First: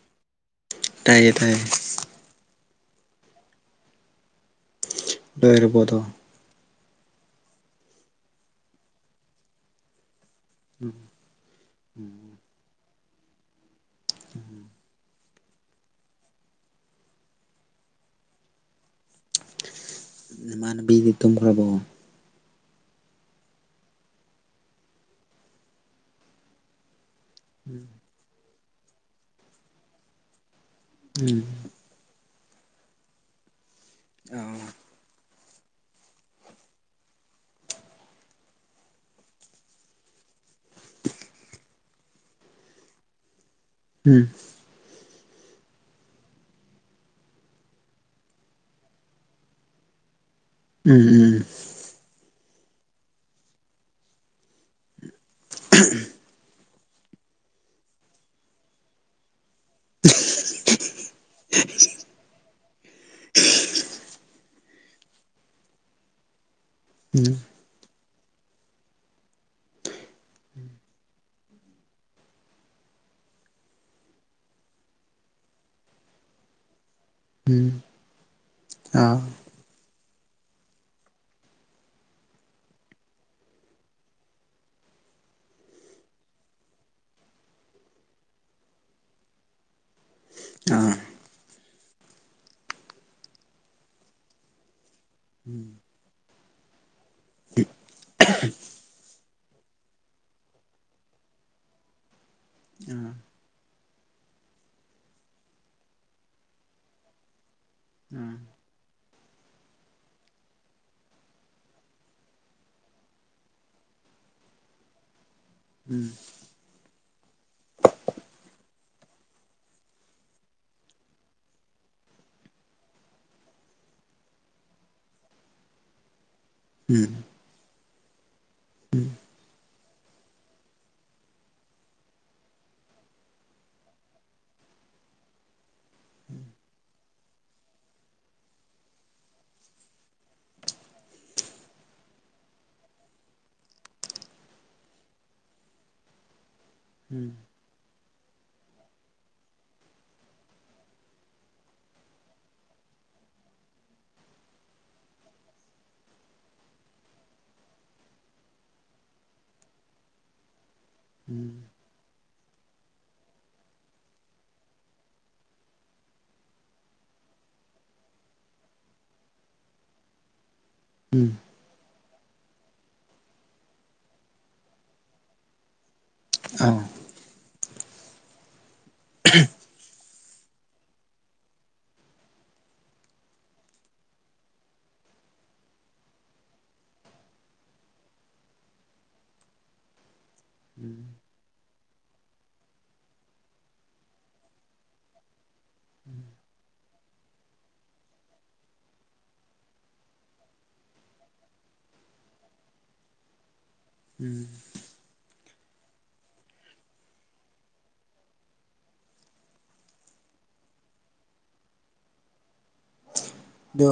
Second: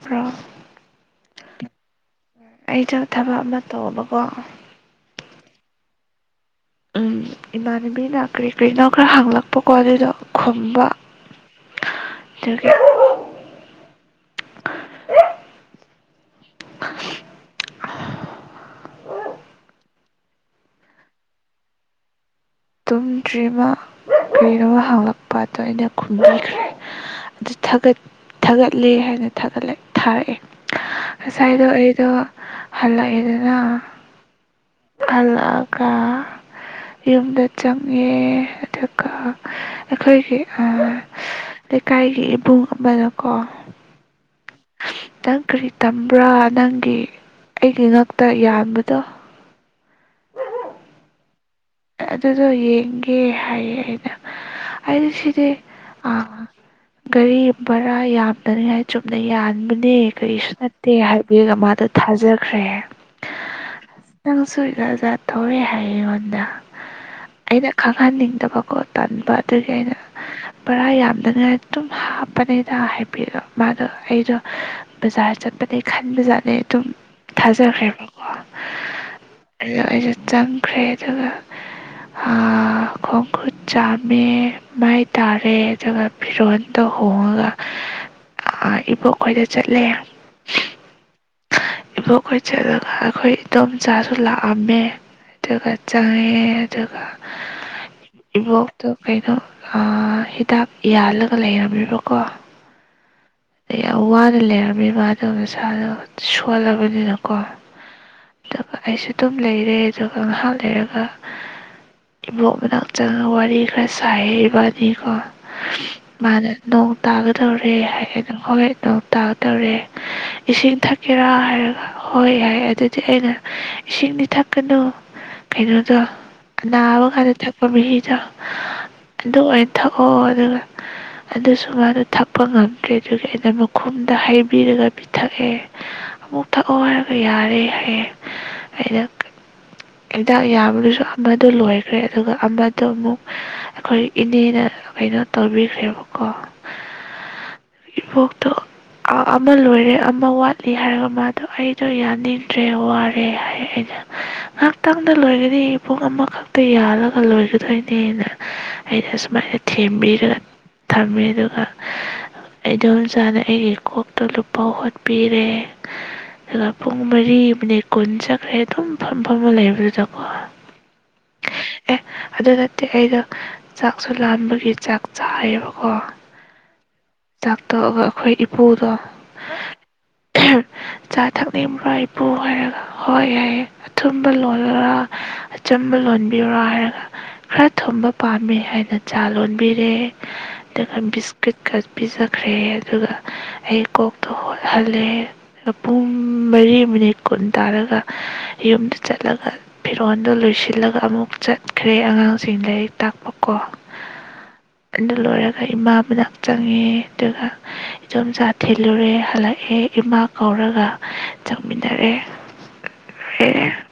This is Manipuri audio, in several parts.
ꯐ꯭ꯔꯣ ꯑꯥꯏꯌꯦ ꯇꯥꯏꯌꯦ ꯑꯩꯗꯣ ꯊꯕꯛ ꯑꯃ ꯇꯧꯕꯀꯣ ꯂꯩꯔꯕꯣꯗꯣ ꯎꯝ ꯏꯃꯥꯟꯅꯕꯤꯅ ꯀꯔ꯭ꯤ ꯀꯔ꯭ꯤꯅꯣ ꯈꯔ ꯍꯪꯂꯛꯄꯀꯣ ꯑꯗꯨꯗꯣ ꯈꯨꯝꯝꯕ ꯑꯗꯨꯗꯒꯤ ꯎꯝ ꯃꯅꯕꯤꯗꯤ ꯇꯨꯝꯈ꯭ꯔꯕꯣ ꯇꯨꯝꯗ꯭ꯔꯤꯃ ꯀꯔꯣ ꯍꯪꯂꯛꯄꯗꯣ ꯑꯩꯅ ꯈꯨꯝꯕꯤꯈ꯭ꯔꯦ ꯑꯗꯨ ꯎꯝ ꯊꯥꯒꯠ ꯊꯥꯒꯠꯂꯦ ꯍꯥꯏꯅ ꯊꯥꯒꯠꯂ ꯊꯥꯔꯛꯑꯦ ꯎꯝ ꯉꯁꯥꯏꯗꯣ ꯑꯩꯗꯣ ꯍꯜꯂ ꯌꯦꯅ ꯑ ꯍꯜꯂꯛꯑꯒ ꯌꯨꯝꯗ ꯆꯪꯉꯦ ꯑꯗꯨꯒ ꯑꯩꯈꯣꯏꯒꯤ ꯂꯩꯀꯥꯏꯒꯤ ꯏꯕꯨꯡ ꯑꯃꯅꯀꯣ ꯎꯝ ꯅꯪ ꯀꯔꯤ ꯇꯝꯕ꯭ꯔꯥ ꯅꯪꯒꯤ ꯑꯩꯒꯤ ꯉꯛꯇ ꯌꯥꯕꯗꯣ ꯎꯝ ꯎꯝ ꯑꯗꯨꯗꯣ ꯌꯦꯡꯒꯦ ꯍꯥꯏꯌꯦ ꯑꯩꯅ ꯑ ꯁꯤꯗ ꯑ ꯒꯥꯔꯤ ꯕꯔꯥ ꯌꯥꯝꯅꯔꯤꯉꯥꯏ ꯆꯨꯝꯅ ꯌꯥ ꯀꯔꯤꯁꯨ ꯅꯠꯇꯦ ꯍꯥꯏꯕ ꯃꯥ ꯊꯥꯖ ꯈ꯭ꯔꯦ ꯑ ꯅꯪꯁꯨꯖꯖꯥꯠ ꯊꯧꯔꯦ ꯍꯥꯏ ꯑꯩꯉꯣꯟꯗ ꯎꯝ ꯎꯝ ꯑꯩꯅ ꯈꯪ ꯈꯪꯍꯟꯅꯤꯡꯗꯕꯀꯣ ꯇꯟꯥꯟꯕ ꯑꯗꯨꯒꯤ ꯑꯩꯅ ꯔꯥ ꯌꯥꯝꯗꯅꯉꯥꯏ ꯑꯗꯨꯝ ꯍꯥꯞꯄꯅꯦꯗ ꯍꯥꯏꯕꯤꯔꯣ ꯃꯥꯗꯣ ꯑꯩꯗꯣ ꯕꯖꯥꯔ ꯆꯠꯄꯅꯦ ꯈꯟꯕ ꯖꯥꯠꯅꯦ ꯑꯗꯨꯝ ꯎꯝ ꯊꯥꯖꯈ꯭ꯔꯦꯕꯀꯣ ꯑꯥ ꯂ ꯑꯩꯁꯨ ꯆꯪꯈ꯭ꯔꯦ ꯑꯗꯨꯒ ꯈꯣꯡ ꯈꯨꯨꯠ ꯆꯥꯝꯃꯦ ꯃꯥꯏ ꯇꯥꯔꯦ ꯑꯗꯨꯒ ꯐꯤꯔꯣꯟꯜꯗ ꯍꯣꯡꯉꯒ ꯏꯕꯣꯛ ꯈꯣꯏꯗ ꯆꯠꯂꯦ ꯑꯥ ꯏꯕꯣꯛꯈꯣꯏ ꯆꯠꯂꯒ ꯑꯩꯈꯣꯏ ꯏꯗꯣꯝꯆꯥꯁꯨ ꯂꯥꯛꯑꯝꯃꯦ ꯎꯝ ꯑꯗꯨꯒ ꯆꯪꯉꯦ ꯑꯦ ꯑꯗꯨꯒ ꯏꯕꯣꯛꯇꯣ ꯀꯩꯅꯣ ꯍꯤꯗꯥꯛ ꯌꯥꯜꯂꯒ ꯂꯩꯔꯝꯃꯦꯕꯀꯣ ꯑꯥ ꯑꯗ ꯌꯥꯝ ꯋꯥꯅ ꯂꯩꯔꯝꯃꯦꯕꯗꯣ ꯃꯁꯥꯗꯣ ꯁꯣꯜꯂꯕꯅꯤꯅꯀꯣ ꯑꯥ ꯑꯗꯨꯒ ꯑꯩꯁꯨ ꯑꯗꯨꯝ ꯂꯩꯔꯦ ꯑꯗꯨꯒ ꯉꯥꯏꯍꯥꯛ ꯂꯩꯔꯒ ꯏꯕꯣꯛ ꯃꯅꯥꯛ ꯆꯪꯒ ꯋꯥꯔꯤ ꯈꯔ ꯁꯥꯏꯕꯥꯅꯤꯀꯣ ꯎꯝ ꯃꯥꯔꯦ ꯅ ꯇꯥꯒꯗꯧꯔꯦ ꯍꯥꯏꯪ ꯍꯣꯏ ꯅꯣꯡ ꯇꯥꯒꯗꯧꯔꯦ ꯏꯁꯤꯡ ꯊꯛꯀꯦꯔꯥ ꯍꯥꯏꯔꯒ ꯍꯣꯏ ꯌꯥꯏ ꯑꯗꯨꯗꯤ ꯑꯩꯅ ꯏꯁꯤꯡꯗꯤ ꯊꯛꯀꯅꯨ ꯀꯣ ꯀꯨꯠꯇ ꯅꯥꯕ ꯎꯝ ꯀꯥꯟꯗ ꯊꯪ ꯃꯤꯗ ꯑꯗꯨ ꯑꯣꯏꯅ ꯊꯛꯑꯣ ꯑꯗꯨꯒ ꯑꯗꯨꯁꯨ ꯃꯥꯗ ꯊꯛꯄ ꯉꯝꯗ꯭ꯔꯦ ꯑꯗꯨꯒꯤ ꯑꯩꯅ ꯃꯈꯨꯝꯗ ꯍꯩꯕꯤꯔꯒ ꯄꯤꯊꯛꯑꯦ ꯑꯃꯨꯛ ꯊꯛꯑꯣ ꯍꯥꯏꯔꯒ ꯌꯥꯔꯦ ꯍꯥꯏꯌꯦꯦ ꯑꯩꯅ ꯍꯤꯗꯥꯛ ꯑꯗꯨꯁꯨ ꯑꯃꯗ ꯂꯣꯏꯈ꯭ꯔꯦ ꯑꯗꯨꯒ ꯑꯃꯗꯣ ꯑꯃꯨꯛ ꯑꯩꯈꯣꯏ ꯏꯅꯦꯅ ꯀꯩꯅꯣ ꯇꯧꯕꯤꯈ꯭ꯔꯦꯕꯀꯣ ꯎꯝ ꯏꯕꯣꯛꯇꯣ ꯑꯃ ꯂꯣꯏꯔꯦ ꯑꯃ ꯋꯥꯠꯂꯤ ꯍꯥꯏꯔꯒ ꯃꯥꯗꯣ ꯑꯩꯗꯣ ꯌꯥꯅꯤꯡꯗ꯭ꯔꯦ ꯋꯥꯔꯦ ꯍꯥꯏ ꯑꯩꯅ ꯉꯥꯏꯍꯥꯛꯇꯪꯗ ꯂꯣꯏ ꯑꯩ ꯄꯨꯡ ꯑꯃꯈꯛꯇ ꯌꯥꯜꯂꯒ ꯂꯣꯏꯒꯗꯣꯏꯅꯦꯅ ꯑꯩꯅ ꯁꯨꯃꯥꯏꯅ ꯊꯦꯝꯕꯤꯔꯒ ꯊꯝꯃꯤ ꯎꯝ ꯑꯗꯨꯒ ꯑꯩꯗꯣꯝ ꯆꯥꯅ ꯑꯩꯒꯤ ꯀꯣꯛꯇꯣ ꯂꯨꯄꯥ ꯍꯣꯠꯄꯤꯔꯦ ꯑꯗꯨꯒ ꯄꯨꯡ ꯃꯔꯤ ꯃꯤꯅꯤꯠ ꯀꯨꯟ ꯆꯠꯈ꯭ꯔꯦ ꯑꯗꯨꯝ ꯐꯝꯐꯝꯃ ꯂꯩꯕꯗꯨꯗꯣ ꯎꯝ ꯑꯗꯨ ꯅꯠꯇꯦ ꯑꯩꯅ ꯆꯥꯛꯁꯨ ꯂꯥꯟꯕꯒꯤ ꯆꯥꯛ ꯆꯥꯏꯌꯦꯕꯀꯣ ꯑ ꯇꯣ ꯑꯣꯈ ꯄꯨꯗꯣ ꯆꯥ ꯊꯛꯅꯤꯡꯕ꯭ꯔꯥ ꯏꯄꯨ ꯍꯥꯏꯔꯒ ꯍꯣꯏ ꯌꯥꯏꯑꯦ ꯑꯊꯨꯝꯕ ꯂꯣꯜꯂꯒ ꯑꯆꯝꯕ ꯂꯣꯟꯕꯤꯔꯣ ꯍꯥꯏꯔꯒ ꯈꯔ ꯊꯨꯝꯕ ꯄꯥꯝꯃꯦ ꯍꯥꯏꯅ ꯆꯥ ꯂꯣꯟꯕꯤꯔꯦ ꯑꯗꯨꯒ ꯎꯝ ꯕꯤꯁꯀꯤꯠꯀ ꯄꯤꯖꯈ꯭ꯔꯦ ꯑꯗꯨꯒ ꯑꯩ ꯀꯣꯛꯇꯣ ꯍꯣꯠꯍꯜꯂꯦ ꯑꯗꯨꯒ ꯄꯨꯡ ꯃꯔꯤ ꯃꯤꯅꯤꯠ ꯀꯨꯟ ꯇꯥꯔꯒ ꯌꯨꯝꯗ ꯆꯠꯂꯒ ꯐꯤꯔꯣꯜꯗꯣ ꯂꯣꯏꯁꯤꯜꯂꯒ ꯑꯃꯨꯛ ꯆꯠꯈ꯭ꯔꯦ ꯑꯉꯥꯡꯁꯤꯡ ꯂꯥꯏꯔꯤꯛ ꯇꯥꯛꯄ ꯀꯣ ꯎꯝ ꯑꯦ ꯂꯔ ꯏꯃꯥ ꯃꯅꯥꯛ ꯆꯪꯉꯦ ꯑꯗꯨꯒ ꯏꯆꯣꯝꯆꯥ ꯊꯤꯜꯂꯨꯔꯦ ꯍꯜꯂꯛꯑꯦ ꯏꯃꯥ ꯀꯧꯔꯒ ꯆꯪꯃꯤꯟꯅꯔꯦ ꯗ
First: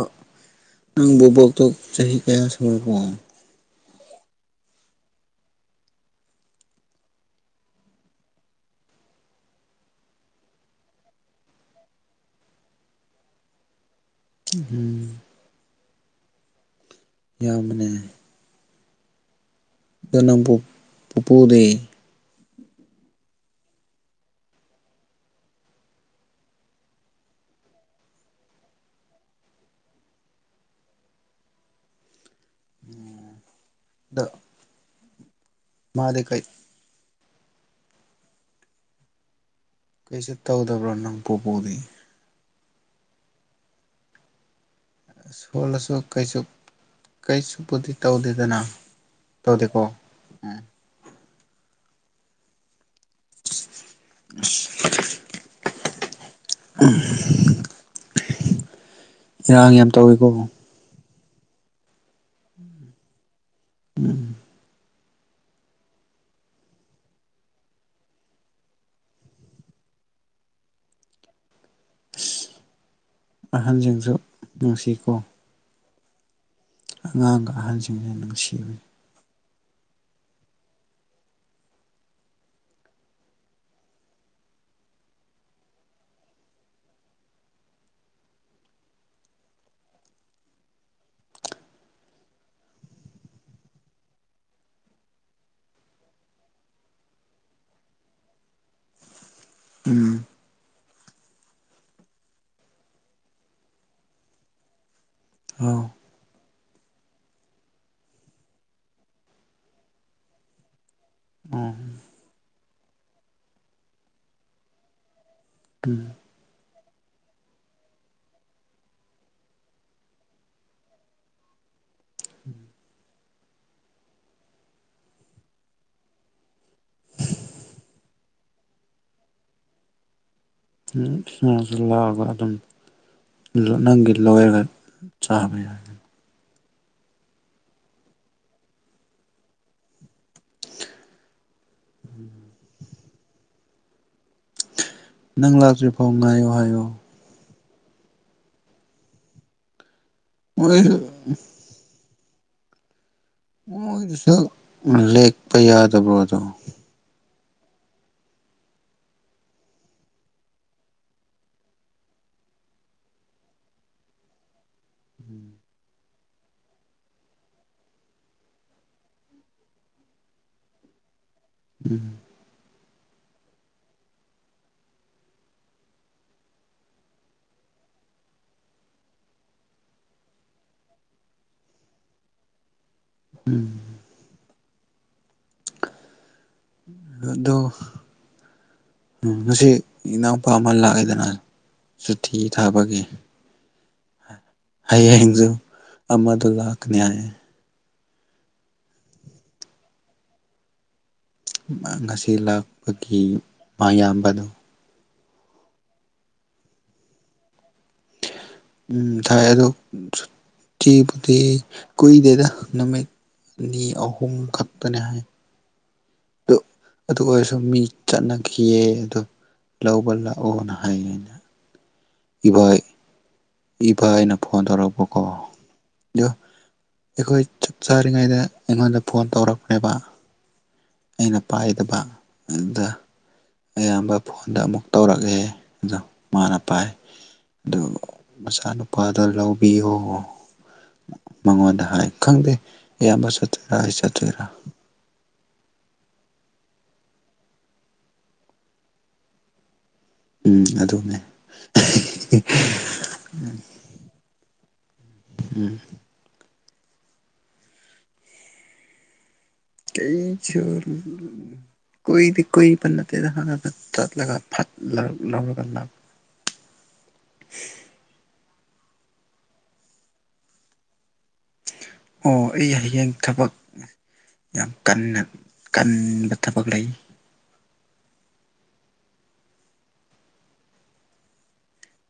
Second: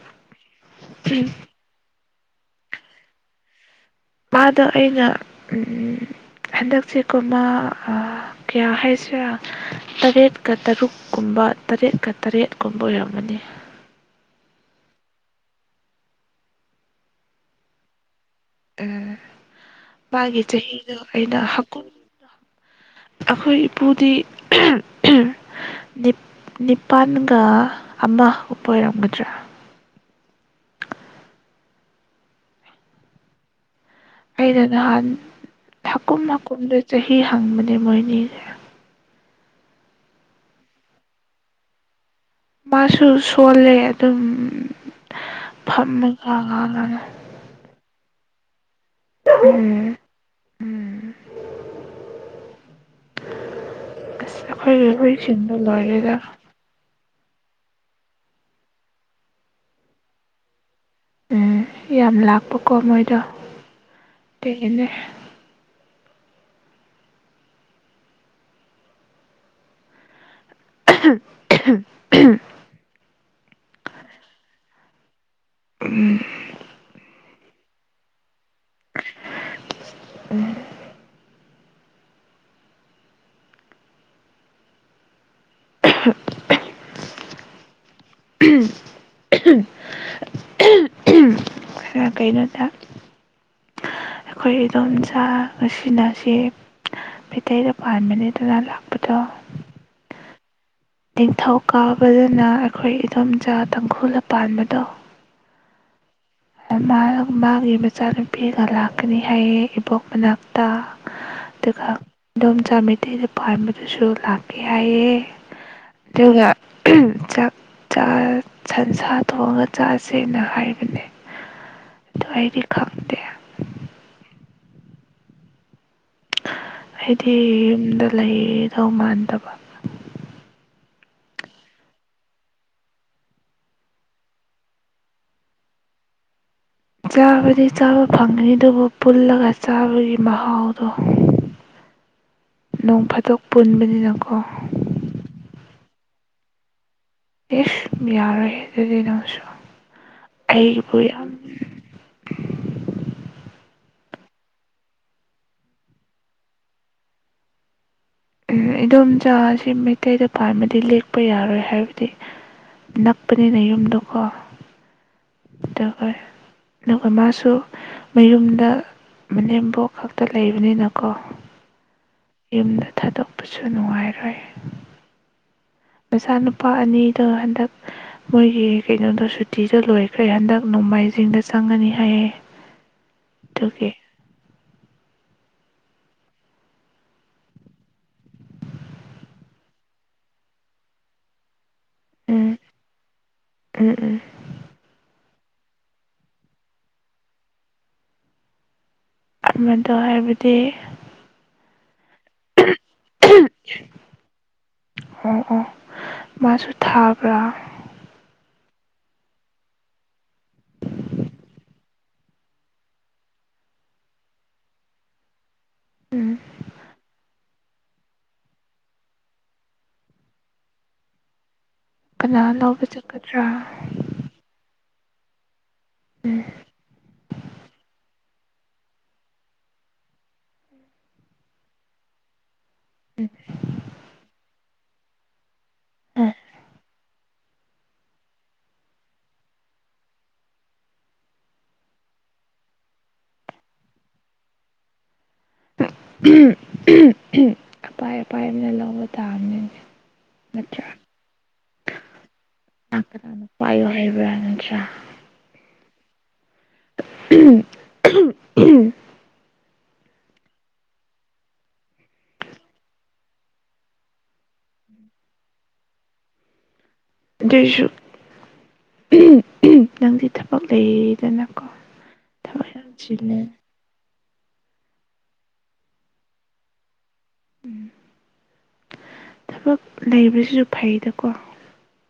ꯅꯪꯕꯨꯕꯣꯛ ꯇ ꯆꯍꯤ ꯆꯦꯌꯥ ꯁꯨꯔꯀꯝ ꯃꯥꯗ ꯑꯩꯅ ꯍꯟꯗꯛꯁꯦꯀꯣꯃ ꯀꯌꯥ ꯍꯥꯏꯁꯤꯔꯥ ꯇꯔꯦꯠꯀ ꯇꯔꯨꯛꯀꯨꯝꯕ ꯇꯔꯦꯠꯀ ꯇꯔꯦꯠꯀꯨꯝꯕ ꯑꯣꯏꯔꯝꯃꯅꯤ ꯎꯝ ꯌꯥꯝꯅꯦ ꯎꯝ ꯃꯥꯒꯤ ꯄꯨ ꯆꯍꯤꯗꯣ ꯑꯩꯅꯀ ꯄꯨꯄꯨꯗꯤ ꯑꯩꯈꯣꯏ ꯏꯄꯨꯗꯤ ꯅꯤꯄꯥꯜꯒ ꯑꯃ ꯎꯞꯄ ꯑꯣꯏꯔꯝꯒꯗ꯭ꯔꯥ ꯎꯝ ꯑꯩꯅ ꯅꯍꯥꯟ ꯍꯀꯨꯝ ꯃꯥꯗꯤ ꯀꯩ ꯃꯀꯨꯝꯗ ꯆꯍꯤ ꯐꯪꯕꯅꯦ ꯃꯣꯏꯅꯤ ꯀꯩꯁꯨ ꯇꯧꯗꯕ꯭ꯔꯣ ꯅꯪ ꯄꯨꯄꯨꯗꯤ ꯃꯥꯁꯨꯁꯨ ꯁꯣꯂꯦ ꯑꯗꯨ ꯑꯗꯨꯝ ꯁꯣꯜꯂꯁꯨ ꯐꯝꯃꯒ ꯀꯩꯁꯨ ꯉꯥꯡꯉꯒ ꯀꯩꯁꯨꯄꯗꯤ ꯇꯧꯗꯦꯗꯅ ꯇꯧꯗꯀꯣ ꯎꯝ ꯁꯤꯗ ꯂꯣꯏꯔꯦꯒ ꯏꯔꯥꯡ ꯌꯥꯝ ꯇꯧꯋꯤꯀꯣ ꯎꯝ ꯌꯥꯝ ꯂꯥꯛꯄꯀꯣ ꯃꯣꯏꯗ ꯐꯅꯦ [unintelligible] ꯑꯍꯟꯁꯤꯡꯁꯨ ꯅꯨꯡꯁꯤꯀꯣ ꯎꯝ ꯑꯉꯥꯡꯒ ꯑꯍꯟꯁꯤꯡꯁꯦ ꯅꯨꯡꯁꯤꯕꯅꯤ ꯎꯝ ꯀꯩꯅꯣꯗ ꯑꯩꯈꯣꯏ ꯏꯗꯣꯝꯆꯥ ꯉꯁꯤꯅꯁꯤ ꯃꯩꯇꯩꯗ ꯄꯥꯟꯕꯅꯦ ꯑꯗꯨꯅ ꯂꯥꯛꯄꯗꯣ ꯎꯝ ꯅꯤꯡꯊꯧ ꯀꯥꯕꯗꯅ ꯑꯩꯈꯣꯏ ꯏꯗꯣꯝꯆꯥ ꯇꯪꯈꯨꯜꯅ ꯄꯥꯟꯕꯗꯣ ꯑ ꯃꯥ ꯃꯥꯒꯤ ꯃꯆꯥꯅꯨꯄꯤꯒ ꯂꯥꯛꯀꯅꯤ ꯍꯥꯏꯑ ꯏꯕꯣꯛ ꯃꯅꯥꯛꯇ ꯑꯥ ꯑꯗꯨꯒ ꯑꯗꯣꯝꯆꯥ ꯃꯩꯇꯩꯗ ꯄꯥꯟꯕꯗꯨꯁꯨ ꯂꯥꯛꯀꯦ ꯍꯥꯏꯑꯦ ꯑꯗꯨꯒ ꯆꯥꯛ ꯁꯟꯁꯥ ꯊꯣꯡꯉꯒ ꯆꯥꯁꯦꯅ ꯍꯥꯏꯔꯤꯕꯅꯦ ꯑꯗ ꯑꯩꯗꯤ ꯈꯪꯗꯦ ꯑꯩꯗꯤ ꯌꯨꯝꯗ ꯂꯩꯗꯧ ꯃꯥꯟꯗꯕ ꯏꯁꯥꯁꯤ ꯂꯥꯛꯑꯒ ꯑꯗꯨꯝ ꯅꯪꯒꯤ ꯂꯣꯏꯔꯒ ꯆꯥꯕ ꯌꯥꯒꯅꯤ ꯆꯥꯕꯗꯤ ꯆꯥꯕ ꯐꯪꯉꯅꯤ ꯑꯗꯨꯕꯨ ꯄꯨꯜꯂꯒ ꯆꯥꯕꯒꯤ ꯃꯍꯥꯎꯗꯣ ꯅꯣꯡ ꯐꯥꯗꯣꯛ ꯄꯨꯟꯕꯅꯤꯅꯀꯣ ꯅꯪ ꯂꯥꯛꯇ꯭ꯔꯤ ꯐꯥꯎ ꯉꯥꯏꯌꯣ ꯍꯥꯏꯌꯣ ꯏꯁꯁ ꯌꯥꯔ ꯍꯦ ꯑꯗꯨꯗꯤꯅꯣꯁꯨꯣ ꯃꯣꯏ ꯑꯩꯩꯒꯤꯕꯨ ꯌꯥꯝ [inaudible] ꯃꯣꯏꯗꯨꯁꯨ ꯂꯦꯛꯄ ꯌꯥꯗꯕ꯭ꯔꯣꯗꯣ ꯏꯗꯣꯝꯆꯥ ꯑꯁꯤ ꯃꯩꯇꯩꯗ ꯄꯥꯟꯕꯗꯤ ꯂꯦꯛꯄ ꯌꯥꯔꯣꯏ ꯍꯥꯏꯕꯗꯤ ꯅꯛꯄꯅꯤꯅ ꯌꯨꯝꯗꯣꯀꯣ ꯎꯝ ꯣꯏ ꯑꯗꯨꯒ ꯃꯥꯁꯨ ꯃꯌꯨꯝꯗ ꯃꯅꯦꯝꯕꯣꯛ ꯈꯛꯇ ꯂꯩꯕꯅꯤꯅꯀꯣ ꯎꯝ ꯌꯨꯝꯗ ꯊꯥꯗꯣꯛꯄꯁꯨ ꯅꯨꯡꯉꯥꯏꯔꯣꯏ ꯃꯆꯥꯅꯨꯄꯥ ꯑꯅꯤꯗꯣ ꯍꯟꯗꯛ ꯃꯣꯏꯒꯤ ꯀꯩꯅꯣꯗꯣ ꯁꯨꯇꯤꯗꯣ ꯂꯣꯏꯈ꯭ꯔꯦ ꯍꯟꯗꯛ ꯅꯣꯡꯃꯥꯏꯖꯤꯡꯗ ꯆꯪꯉꯅꯤ ꯍꯥꯏꯌꯦ ꯇꯀꯦ ꯑꯗꯨꯗꯣ ꯉꯁꯤ ꯏꯅꯥꯎꯄꯥ ꯑꯃ ꯂꯥꯛꯑꯦꯗꯅ ꯁꯨꯇꯤ ꯎꯝ ꯊꯥꯕꯒꯤꯦ ꯎꯝ ꯎꯝ ꯍꯥꯏꯌꯦ ꯑꯃꯗꯨ ꯀ ꯅꯏ ꯑꯃꯗꯣ ꯍꯥꯏꯕꯗꯤ ꯉꯁꯤ ꯁ ꯂꯥꯛꯄꯒꯤ ꯃꯌꯥꯝꯕꯗꯣ ꯑꯣ ꯑꯣ ꯃꯥꯁꯨ ꯊꯥꯕ꯭ꯔꯥ ꯎꯝ ꯊꯥꯏ ꯑꯗꯣ ꯆꯤꯕꯨꯗꯤ ꯀꯨꯏꯗꯦꯗ ꯅꯨꯃꯤꯠꯅꯤ ꯑꯍꯨꯝ ꯈꯛꯇꯅꯦ ꯍꯥꯏ ꯎꯝ ꯑꯗꯨ ꯑꯗꯨ ꯑꯣꯏꯔꯁꯨ ꯃꯤ ꯆꯠꯅꯈꯤꯌꯦ ꯑꯗꯨ ꯂꯧꯕ ꯂꯥꯛꯑꯣꯅ ꯍꯥꯏꯌꯦ ꯑꯩꯅ ꯀꯅꯥ ꯂꯧꯕ ꯆꯠꯀꯗ꯭ꯔꯥ ꯏꯚ ꯑꯩꯅ ꯐꯣꯟ ꯇꯧꯔꯛꯄꯀꯣ ꯑꯗꯣ ꯎꯝ ꯑꯩꯈꯣꯏ ꯆꯞ ꯆꯥꯔꯤꯉꯩꯗ ꯑꯩꯉꯣꯟꯗ ꯐꯣꯟ ꯇꯧꯔꯛꯄꯅꯦꯦꯕ ꯑꯩꯅ ꯄꯥꯏꯗꯕ ꯑꯗ ꯑꯌꯥꯝꯕ ꯐꯣꯟꯗ ꯑꯃꯨꯛ ꯇꯧꯔꯛꯑꯦ ꯑꯗꯣ ꯎꯝ ꯃꯥꯅ ꯄꯥꯏ ꯑꯗꯨ ꯃꯆꯥꯅꯨꯄꯥꯗꯣ ꯂꯧꯕꯤꯌꯣ ꯃꯉꯣꯟꯗ ꯍꯥꯏ ꯈꯪꯗꯦ ꯏꯌꯥꯝꯕ ꯆꯠꯇꯣꯏꯔꯥ ꯑꯩ ꯆꯠꯇꯣꯏꯔꯥ ꯑꯄꯥꯏ ꯑꯄꯥꯏ ꯑꯃꯅ ꯂꯧꯕ ꯇꯥꯕꯅꯤꯅꯦ ꯎꯝ ꯑꯗꯨꯅꯦ ꯄ ꯍꯥꯏꯕ [inaudible] ꯀꯩꯁꯨꯗꯤ ꯀꯗ ꯍ ꯐ ꯇ ꯐ ꯂꯧ ꯩꯁꯨꯨ ꯅꯪꯗꯤ ꯊꯕꯛ ꯂꯩꯗꯅ ꯑꯣ ꯑꯩ ꯍꯌꯦꯡ ꯊꯕꯛ꯫ ꯌꯥꯝ ꯀꯟꯅ ꯀꯟꯕ ꯊꯕꯛ ꯂꯩ꯫ ꯊꯕꯛ ꯂꯩꯕꯖꯤꯖꯨ ꯐꯩꯗꯀꯣ꯫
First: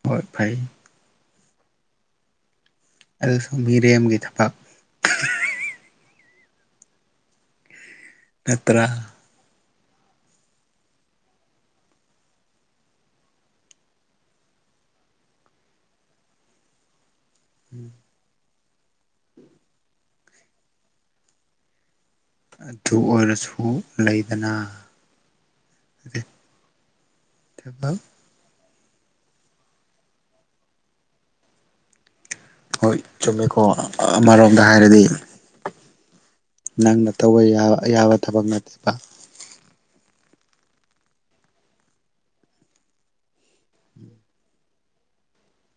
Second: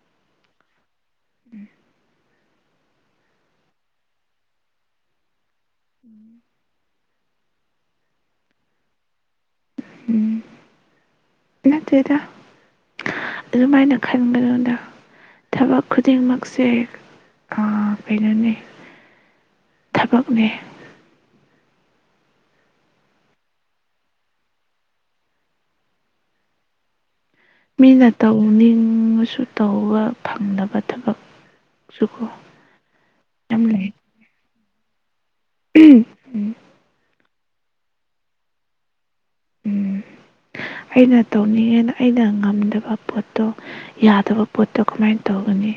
ꯍꯣꯏ ꯐꯩ꯫ ꯎꯝ꯫ ꯑꯗꯨꯁꯨ ꯃꯤꯔꯦꯝꯒꯤ ꯊꯕꯛ꯫ ꯎꯝ꯫ ꯅꯠꯇ꯭ꯔ꯫ ꯎꯝ ꯅꯠꯇꯦꯗ ꯑꯗꯨꯃꯥꯏꯅ ꯈꯟꯕꯗꯨꯅ ꯊꯕꯛ ꯈꯨꯗꯤꯡꯃꯛꯁꯦ꯫ ꯑꯥ ꯄꯩꯅꯅꯦ ꯊꯕꯛꯅꯦ꯫ ꯑꯗꯨ ꯑꯣꯏꯔꯁꯨ ꯂꯩꯗꯅ ꯊꯕꯛ ꯃꯤꯅ ꯇꯧꯅꯤꯡ [unintelligible] ꯁꯨ ꯇꯧꯕ ꯐꯪꯗꯕ ꯊꯕꯛ ꯁꯨ ꯍꯣꯏ ꯆꯨꯝꯃꯤꯀꯣ [unintelligible] ꯗ ꯍꯥꯏꯔꯗꯤ ꯎꯝ꯫ ꯅꯪꯅ ꯇꯧꯕ ꯑꯌꯥꯕ ꯊꯕꯛ ꯅꯠꯇꯦꯕ꯫ ꯎꯝ ꯑꯩꯅ ꯇꯧꯅꯤꯡꯉꯦꯅ ꯑꯩꯅ ꯉꯝꯗꯕ ꯄꯣꯠꯇꯣ ꯌꯥꯗꯕ ꯄꯣꯠꯇꯣ ꯀꯃꯥꯏꯅ ꯇꯧꯒꯅꯤ꯫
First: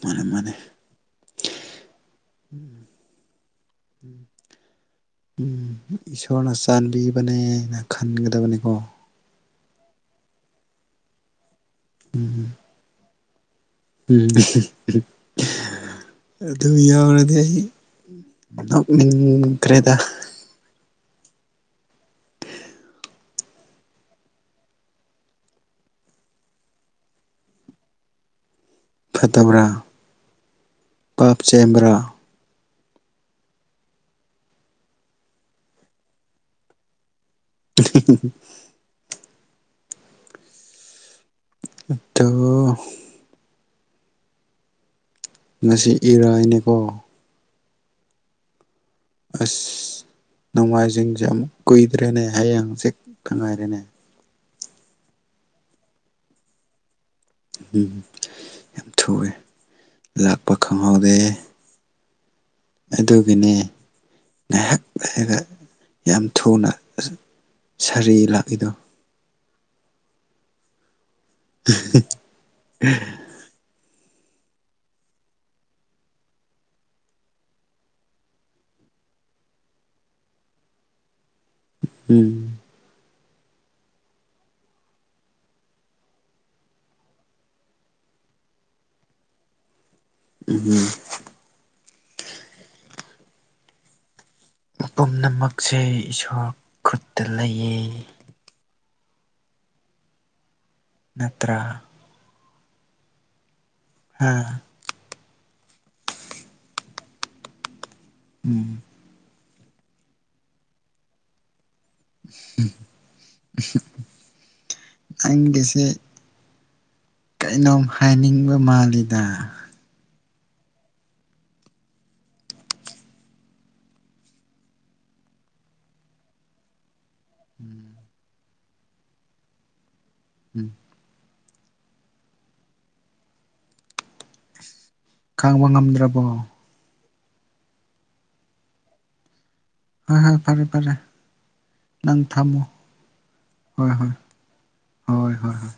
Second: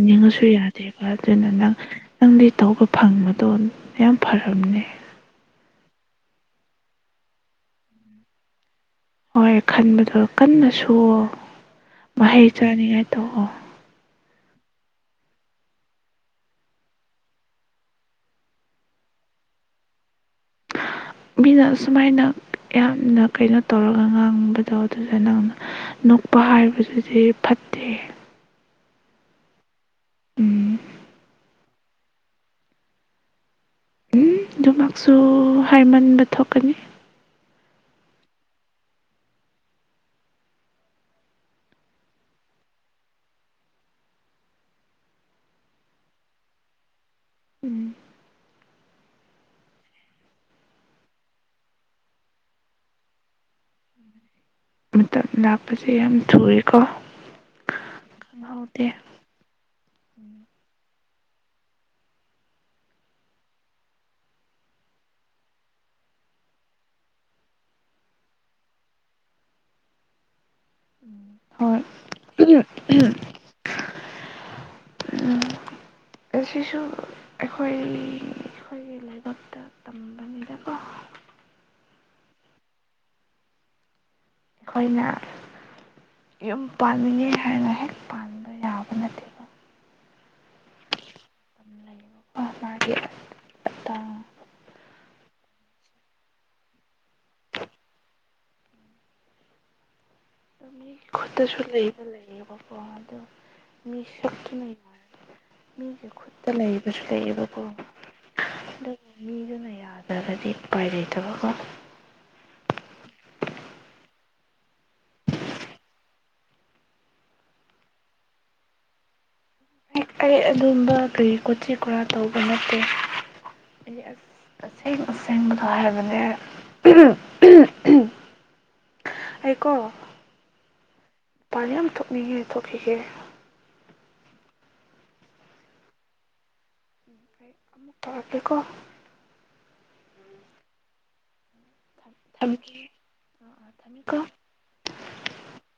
ꯃꯥꯅꯦ ꯃꯥꯅꯦ ꯌꯥꯗꯦꯕ ꯑꯗꯨꯅ ꯅꯪ ꯅꯪꯗꯤ ꯇꯧꯕ ꯐꯪꯕꯗꯣ ꯌꯥꯝ ꯐꯔꯕꯅꯦ꯫ ꯎꯝ ꯏꯁꯣꯔꯅ ꯆꯥꯟꯕꯤꯕꯅꯦ ꯈꯟꯒꯗꯕꯅꯦꯀꯣ꯫ ꯍꯣꯏ ꯈꯟꯕꯗꯣ ꯀꯟꯅ ꯁꯨꯑꯣ꯫ ꯃꯍꯩ ꯎꯝ ꯆꯥꯅꯤꯉꯥꯏ꯫ ꯇꯣꯛꯑꯣ ꯎꯝ ꯑꯗꯨ ꯌꯥꯎꯔꯗꯤ ꯑꯩ ꯅꯣꯛꯅꯤꯡꯈ꯭ꯔꯦꯗ꯫ ꯃꯤꯅ ꯁꯨꯃꯥꯏꯅ ꯌꯥꯝꯅ ꯀꯩꯅꯣ ꯇꯧꯔꯒ ꯉꯥꯡꯕꯗꯣ ꯑꯗꯨꯗꯨ ꯅꯪꯅ ꯅꯣꯛꯄ ꯍꯥꯏꯕꯁꯤꯗꯤ ꯐꯠꯇꯦ꯫ ꯐꯠꯇꯕ꯭ꯔꯥ ꯎꯝ ꯄꯥꯞ ꯆꯦꯟꯕ꯭ꯔꯥ꯫ ꯎꯝ ꯑꯗꯨꯃꯛꯁꯨ ꯍꯥꯏꯃꯟꯕ ꯊꯣꯛꯀꯅꯤ꯫ [unintelligible] ꯑꯠꯗꯣ ꯉꯁꯤ ꯏꯔꯥꯏꯅꯤꯀꯣ꯫ ꯎꯝ ꯑꯁ ꯅꯣꯡꯃꯥꯏꯖꯤꯡꯁꯦ ꯑꯃꯨꯛ ꯀꯨꯏꯗ꯭ꯔꯦꯅꯦ ꯍꯌꯦꯡ ꯍꯪꯆꯤꯠ ꯈꯛ ꯉꯥꯏꯔꯦꯅꯦ꯫ ꯃꯇꯝ ꯂꯥꯛꯄꯖꯦ ꯌꯥꯝ ꯊꯨꯏꯀꯣ꯫ ꯎꯝ ꯌꯥꯝ ꯊꯨꯔꯦ ꯂꯥꯛꯄ ꯈꯪꯍꯧ ꯍꯧꯗꯦ ꯑꯗꯨꯒꯤꯅꯦ ꯉꯥꯏꯍꯥꯛ ꯂꯩꯔꯒ ꯌꯥꯝ ꯊꯨꯅ ꯁ ꯁꯥꯔꯤ ꯂꯥꯛꯏꯗꯣ꯫ ꯍꯣꯏ [unintelligible] ꯎꯝ ꯑꯁꯤꯁꯨ ꯑꯩꯈꯣꯏ ꯑꯩꯈꯣꯏꯒꯤ ꯂꯥꯏꯕꯛꯇ ꯇꯝꯕꯅꯤꯗꯀꯣ꯫ ꯎꯝ꯫ ꯑꯩꯈꯣꯏꯅ ꯌꯨꯝ ꯄꯥꯟꯅꯤꯡꯉꯦ ꯍꯥꯏꯅ ꯍꯦꯛ ꯄꯥꯟꯕ ꯌꯥꯕ ꯅꯠꯇꯦꯕ꯫ ꯎꯝ꯫ [unintelligible] ꯄꯨꯝꯅꯃꯛꯁꯦ ꯏꯁꯣꯔ ꯈꯨꯠꯇ ꯂꯩꯌꯦ ꯃꯤ ꯈꯨꯠꯇꯁꯨ ꯅꯠꯇ꯭ꯔꯥ ꯂꯩꯕ ꯂꯩꯌꯦꯕ ꯋꯥꯥꯗ ꯃꯤ ꯍꯥ ꯁꯇ ꯃ ꯃꯤꯁꯦ ꯈꯨꯠꯇ ꯂꯩꯕꯁꯨ ꯂꯩꯌꯦꯕꯀꯣ ꯎꯝ ꯑꯗꯨꯕꯨ ꯃꯤꯗꯨꯅ ꯌꯥꯗ꯭ꯔꯒꯗꯤ ꯎꯄꯥꯏ ꯂꯩꯇꯕꯀꯣ ꯏꯪꯂꯤꯁꯦ ꯀꯩꯅꯣꯝ ꯍꯥꯏꯅꯤꯡꯕ ꯃꯥꯜꯂꯤꯗ ꯑꯩ ꯑꯗꯨꯝꯕ ꯀꯔꯤ ꯀꯣꯆꯤ ꯀꯔꯥ ꯇꯧꯕ ꯅꯠꯇꯦ ꯑꯩ ꯑꯁꯦꯡ ꯑꯁꯦꯡꯕꯗꯣ ꯍꯥꯏꯔꯕꯅꯦ ꯑꯩꯀꯣ ꯎꯝ ꯅꯨꯄꯥꯥꯟ ꯌꯥꯝ ꯊꯣꯛꯅꯤꯡꯉꯦ ꯊꯣꯛꯈꯤꯒꯦ ꯈꯪꯕ ꯉꯝꯗ꯭ꯔꯕꯣ ꯇꯄꯦꯀꯣ ꯍꯣꯏ ꯍꯣꯏ ꯐꯔꯦ ꯐꯔꯦ ꯅꯪ ꯊꯝꯃꯣ ꯊꯝꯒꯦ ꯑꯥ ꯑꯥ ꯍꯣꯏ ꯍꯣꯏ ꯊꯝꯃꯦꯀꯣ ꯍꯣꯏ ꯍꯣꯏ ꯍꯣꯏ